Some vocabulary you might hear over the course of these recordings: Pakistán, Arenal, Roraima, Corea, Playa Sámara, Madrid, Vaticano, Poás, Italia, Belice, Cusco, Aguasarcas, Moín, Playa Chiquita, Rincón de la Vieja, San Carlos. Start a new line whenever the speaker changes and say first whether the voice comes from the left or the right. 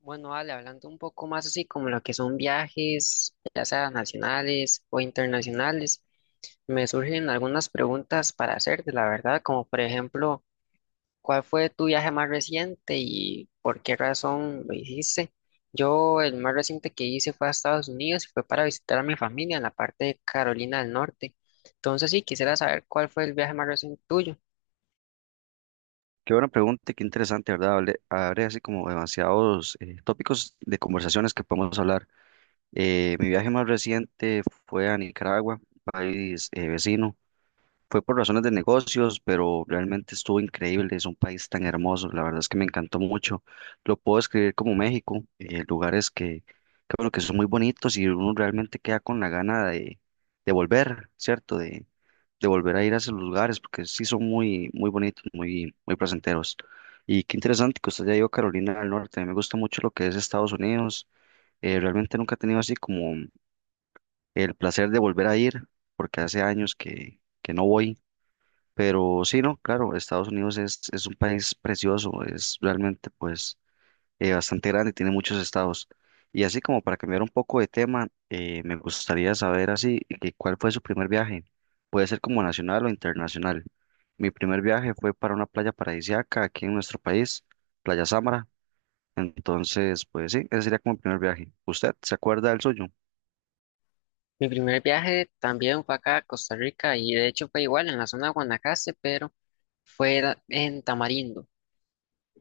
left: Bueno, Ale, hablando un poco más así como lo que son viajes, ya sea nacionales o internacionales, me surgen algunas preguntas para hacerte, la verdad, como por ejemplo, ¿cuál fue tu viaje más reciente y por qué razón lo hiciste? Yo el más reciente que hice fue a Estados Unidos y fue para visitar a mi familia en la parte de Carolina del Norte. Entonces sí, quisiera saber cuál fue el viaje más reciente tuyo.
right: Qué buena pregunta, y qué interesante, ¿verdad? Abre así como demasiados tópicos de conversaciones que podemos hablar. Mi viaje más reciente fue a Nicaragua, país vecino. Fue por razones de negocios, pero realmente estuvo increíble. Es un país tan hermoso. La verdad es que me encantó mucho. Lo puedo describir como México, lugares bueno, que son muy bonitos y uno realmente queda con la gana de volver, ¿cierto? De volver a ir a esos lugares porque sí son muy, muy bonitos, muy, muy placenteros. Y qué interesante que usted ya ido a Carolina del Norte. A mí me gusta mucho lo que es Estados Unidos. Realmente nunca he tenido así como el placer de volver a ir porque hace años que no voy, pero sí, no, claro, es un país precioso, es realmente pues bastante grande, tiene muchos estados. Y así como para cambiar un poco de tema, me gustaría saber así, que ¿cuál fue su primer viaje? Puede ser como nacional o internacional. Mi primer viaje fue para una playa paradisíaca aquí en nuestro país, Playa Sámara. Entonces, pues sí, ese sería como el primer viaje. ¿Usted se acuerda del suyo?
left: Mi primer viaje también fue acá a Costa Rica y de hecho fue igual en la zona de Guanacaste, pero en Tamarindo.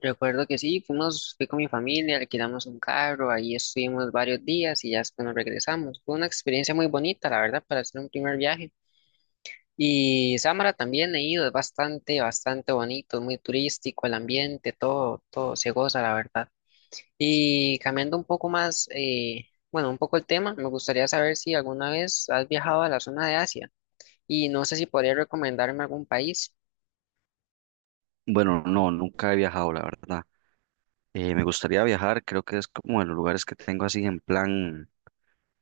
left: Recuerdo que sí, fui con mi familia, alquilamos un carro, ahí estuvimos varios días y ya después nos regresamos. Fue una experiencia muy bonita, la verdad, para hacer un primer viaje. Y Samara también he ido, es bastante, bastante bonito, es muy turístico, el ambiente, todo, todo se goza, la verdad. Y cambiando un poco más, bueno, un poco el tema, me gustaría saber si alguna vez has viajado a la zona de Asia. Y no sé si podría recomendarme algún país.
right: Bueno, no, nunca he viajado, la verdad. Me gustaría viajar, creo que es como de los lugares que tengo así en plan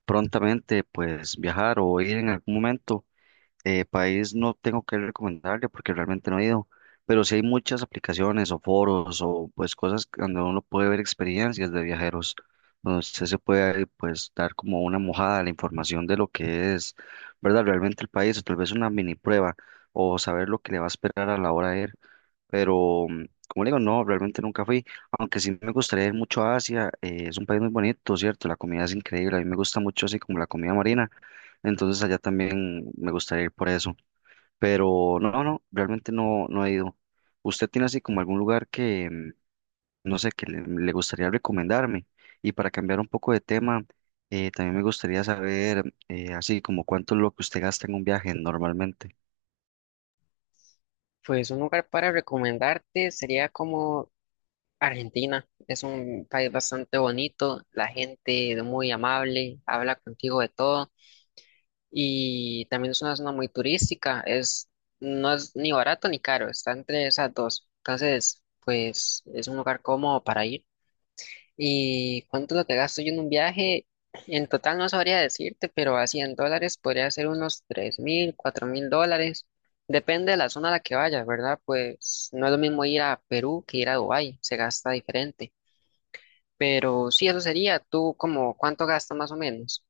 right: prontamente, pues viajar o ir en algún momento. País no tengo que recomendarle porque realmente no he ido, pero sí hay muchas aplicaciones o foros o pues cosas donde uno puede ver experiencias de viajeros, donde usted se puede pues dar como una mojada a la información de lo que es, ¿verdad? Realmente el país o tal vez una mini prueba o saber lo que le va a esperar a la hora de ir, pero como le digo, no, realmente nunca fui, aunque sí me gustaría ir mucho a Asia, es un país muy bonito, ¿cierto? La comida es increíble, a mí me gusta mucho así como la comida marina, entonces allá también me gustaría ir por eso, pero no, no, realmente no, no he ido. ¿Usted tiene así como algún lugar que, mm, no sé, le gustaría recomendarme? Y para cambiar un poco de tema, también me gustaría saber, así como cuánto es lo que usted gasta en un viaje normalmente.
left: Pues un lugar para recomendarte sería como Argentina. Es un país bastante bonito, la gente es muy amable, habla contigo de todo y también es una zona muy turística. No es ni barato ni caro, está entre esas dos. Entonces, pues es un lugar cómodo para ir. ¿Y cuánto es lo que gasto yo en un viaje? En total no sabría decirte, pero a $100 podría ser unos 3.000, $4.000. Depende de la zona a la que vayas, ¿verdad? Pues no es lo mismo ir a Perú que ir a Dubái, se gasta diferente. Pero sí, eso sería. ¿Tú como cuánto gastas más o menos?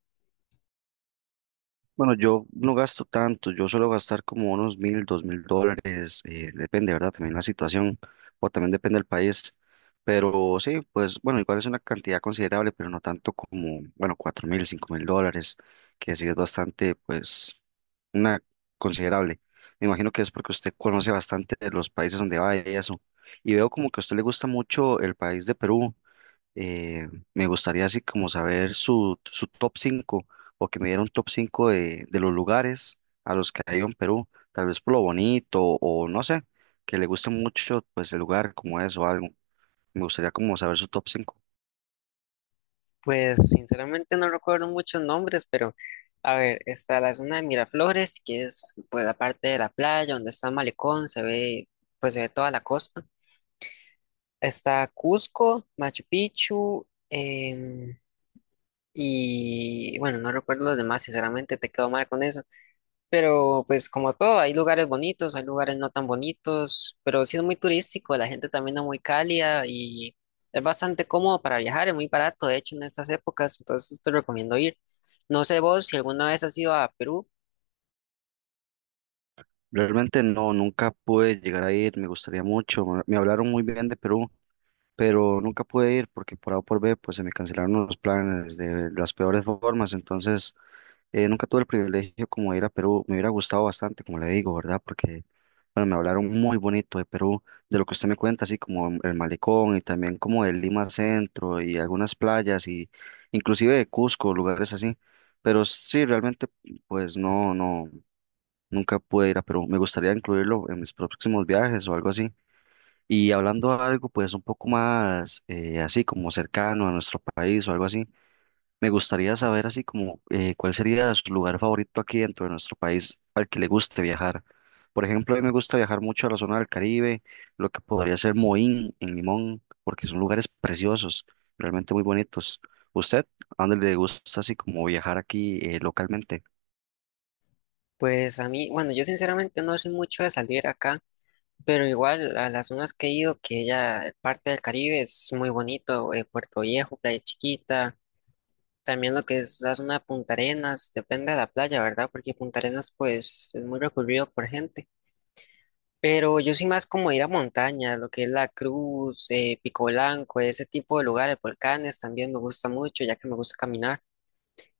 right: Bueno, yo no gasto tanto, yo suelo gastar como unos mil, dos mil dólares, depende, ¿verdad? También la situación, o también depende del país, pero sí, pues bueno, igual es una cantidad considerable, pero no tanto como, bueno, cuatro mil, cinco mil dólares, que sí es bastante, pues, una considerable. Me imagino que es porque usted conoce bastante de los países donde va y eso, y veo como que a usted le gusta mucho el país de Perú, eh, me gustaría así como saber su top cinco, o que me diera un top 5 de los lugares a los que ha ido en Perú, tal vez por lo bonito o no sé, que le guste mucho pues el lugar como es o algo. Me gustaría como saber su top cinco.
left: Pues sinceramente no recuerdo muchos nombres, pero a ver, está la zona de Miraflores, que es pues la parte de la playa donde está el malecón, se ve toda la costa. Está Cusco, Machu Picchu, y bueno, no recuerdo los demás, sinceramente te quedo mal con eso. Pero pues como todo, hay lugares bonitos, hay lugares no tan bonitos, pero sí es muy turístico, la gente también es muy cálida y es bastante cómodo para viajar, es muy barato, de hecho, en estas épocas, entonces te recomiendo ir. No sé vos si alguna vez has ido a Perú.
right: Realmente no, nunca pude llegar a ir, me gustaría mucho, me hablaron muy bien de Perú, pero nunca pude ir porque por A o por B pues se me cancelaron los planes de las peores formas. Entonces, nunca tuve el privilegio como de ir a Perú, me hubiera gustado bastante, como le digo, ¿verdad? Porque, bueno, me hablaron muy bonito de Perú, de lo que usted me cuenta, así como el malecón y también como de Lima Centro y algunas playas y inclusive de Cusco, lugares así. Pero sí, realmente, pues no, no, nunca pude ir a Perú. Me gustaría incluirlo en mis próximos viajes o algo así. Y hablando algo, pues un poco más, así como cercano a nuestro país o algo así. Me gustaría saber así como cuál sería su lugar favorito aquí dentro de nuestro país al que le guste viajar. Por ejemplo, a mí me gusta viajar mucho a la zona del Caribe, lo que podría ser Moín en Limón, porque son lugares preciosos, realmente muy bonitos. ¿Usted a dónde le gusta así como viajar aquí localmente?
left: Pues a mí, bueno, yo sinceramente no soy mucho de salir acá. Pero igual a las zonas que he ido, que ya parte del Caribe es muy bonito, Puerto Viejo, Playa Chiquita, también lo que es la zona de Punta Arenas, depende de la playa, ¿verdad? Porque Punta Arenas pues es muy recurrido por gente. Pero yo soy más como ir a montaña, lo que es La Cruz, Pico Blanco, ese tipo de lugares, volcanes también me gusta mucho, ya que me gusta caminar.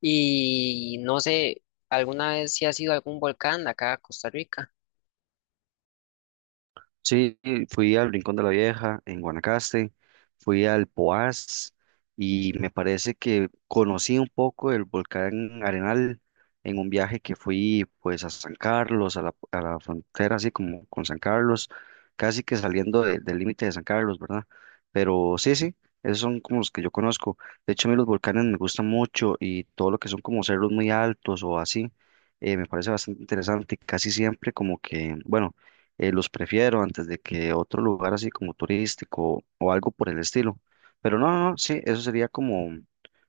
left: Y no sé, ¿alguna vez si has ido a algún volcán de acá a Costa Rica?
right: Sí, fui al Rincón de la Vieja en Guanacaste, fui al Poás y me parece que conocí un poco el volcán Arenal en un viaje que fui pues a San Carlos, a la frontera así como con San Carlos, casi que del límite de San Carlos, ¿verdad? Pero sí, sí, esos son como los que yo conozco. De hecho, a mí los volcanes me gustan mucho y todo lo que son como cerros muy altos o así, me parece bastante interesante, casi siempre como que, bueno, los prefiero antes de que otro lugar así como turístico o algo por el estilo. Pero no, no, no, sí, eso sería como,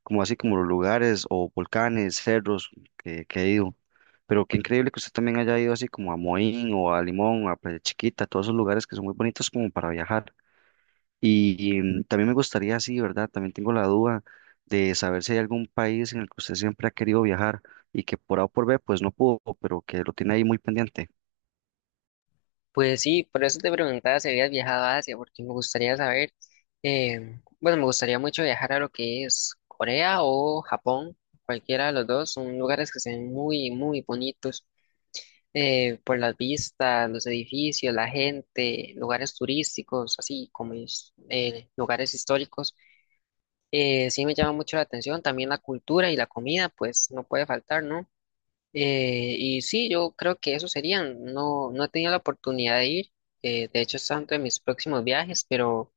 right: como así como los lugares o volcanes, cerros que he ido. Pero qué increíble que usted también haya ido así como a Moín o a Limón, a Playa Chiquita, todos esos lugares que son muy bonitos como para viajar. Y, mm, también me gustaría, así, ¿verdad? También tengo la duda de saber si hay algún país en el que usted siempre ha querido viajar y que por A o por B pues no pudo, pero que lo tiene ahí muy pendiente.
left: Pues sí, por eso te preguntaba si habías viajado a Asia, porque me gustaría saber, bueno, me gustaría mucho viajar a lo que es Corea o Japón, cualquiera de los dos, son lugares que se ven muy, muy bonitos, por las vistas, los edificios, la gente, lugares turísticos, así como es, lugares históricos. Sí me llama mucho la atención, también la cultura y la comida, pues no puede faltar, ¿no? Y sí, yo creo que eso serían. No, no he tenido la oportunidad de ir. De hecho, está dentro de mis próximos viajes, pero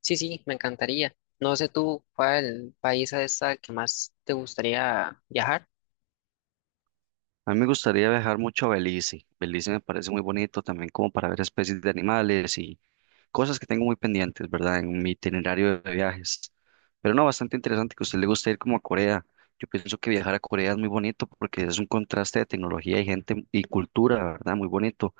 left: sí, sí, me encantaría. No sé tú cuál país es el que más te gustaría viajar.
right: A mí me gustaría viajar mucho a Belice. Belice me parece muy bonito también como para ver especies de animales y cosas que tengo muy pendientes, ¿verdad? En mi itinerario de viajes. Pero no, bastante interesante que a usted le guste ir como a Corea. Yo pienso que viajar a Corea es muy bonito porque es un contraste de tecnología y gente y cultura, ¿verdad? Muy bonito.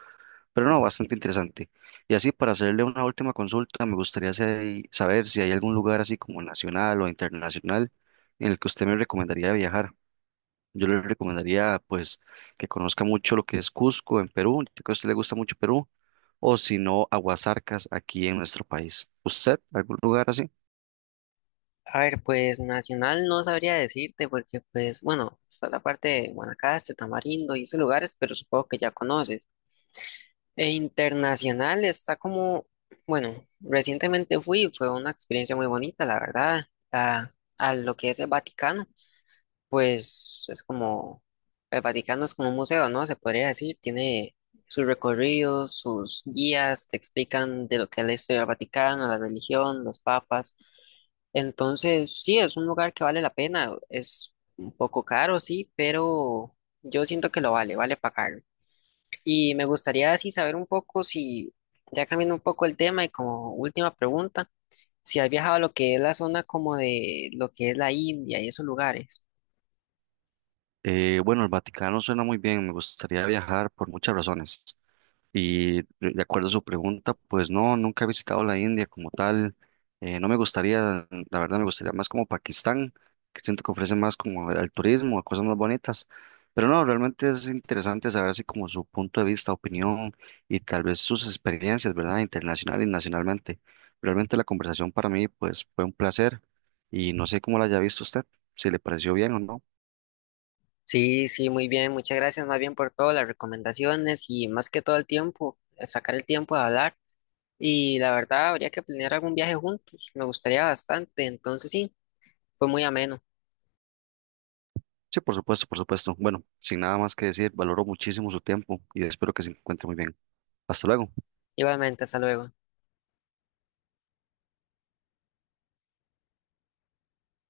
right: Pero no, bastante interesante. Y así, para hacerle una última consulta, me gustaría saber si hay algún lugar así como nacional o internacional en el que usted me recomendaría viajar. Yo le recomendaría, pues, que conozca mucho lo que es Cusco en Perú, ya que a usted le gusta mucho Perú, o si no, Aguasarcas aquí en nuestro país. ¿Usted, algún lugar así?
left: A ver, pues nacional no sabría decirte porque, pues, bueno, está la parte de Guanacaste, Tamarindo y esos lugares, pero supongo que ya conoces. E internacional está como, bueno, recientemente fue una experiencia muy bonita, la verdad, a, a lo que es el Vaticano. pues es como, el Vaticano es como un museo, ¿no? Se podría decir, tiene sus recorridos, sus guías, te explican de lo que es la historia del Vaticano, la religión, los papas. Entonces, sí, es un lugar que vale la pena, es un poco caro, sí, pero yo siento que lo vale, vale pagarlo. Y me gustaría así saber un poco si, ya cambiando un poco el tema y como última pregunta, si has viajado a lo que es la zona como de lo que es la India y esos lugares.
right: Bueno, el Vaticano suena muy bien, me gustaría viajar por muchas razones. Y de acuerdo a su pregunta, pues no, nunca he visitado la India como tal. No me gustaría, la verdad me gustaría más como Pakistán, que siento que ofrece más como al turismo, a cosas más bonitas. Pero no, realmente es interesante saber así como su punto de vista, opinión y tal vez sus experiencias, ¿verdad? Internacional y nacionalmente. Realmente la conversación para mí pues fue un placer y no sé cómo la haya visto usted, si le pareció bien o no.
left: Sí, sí, muy bien. Muchas gracias más bien por todas las recomendaciones y más que todo el tiempo, sacar el tiempo de hablar. Y la verdad, habría que planear algún viaje juntos. Me gustaría bastante. Entonces, sí, fue muy ameno.
right: Sí, por supuesto, por supuesto. Bueno, sin nada más que decir, valoro muchísimo su tiempo y espero que se encuentre muy bien. Hasta luego.
left: Igualmente, hasta luego.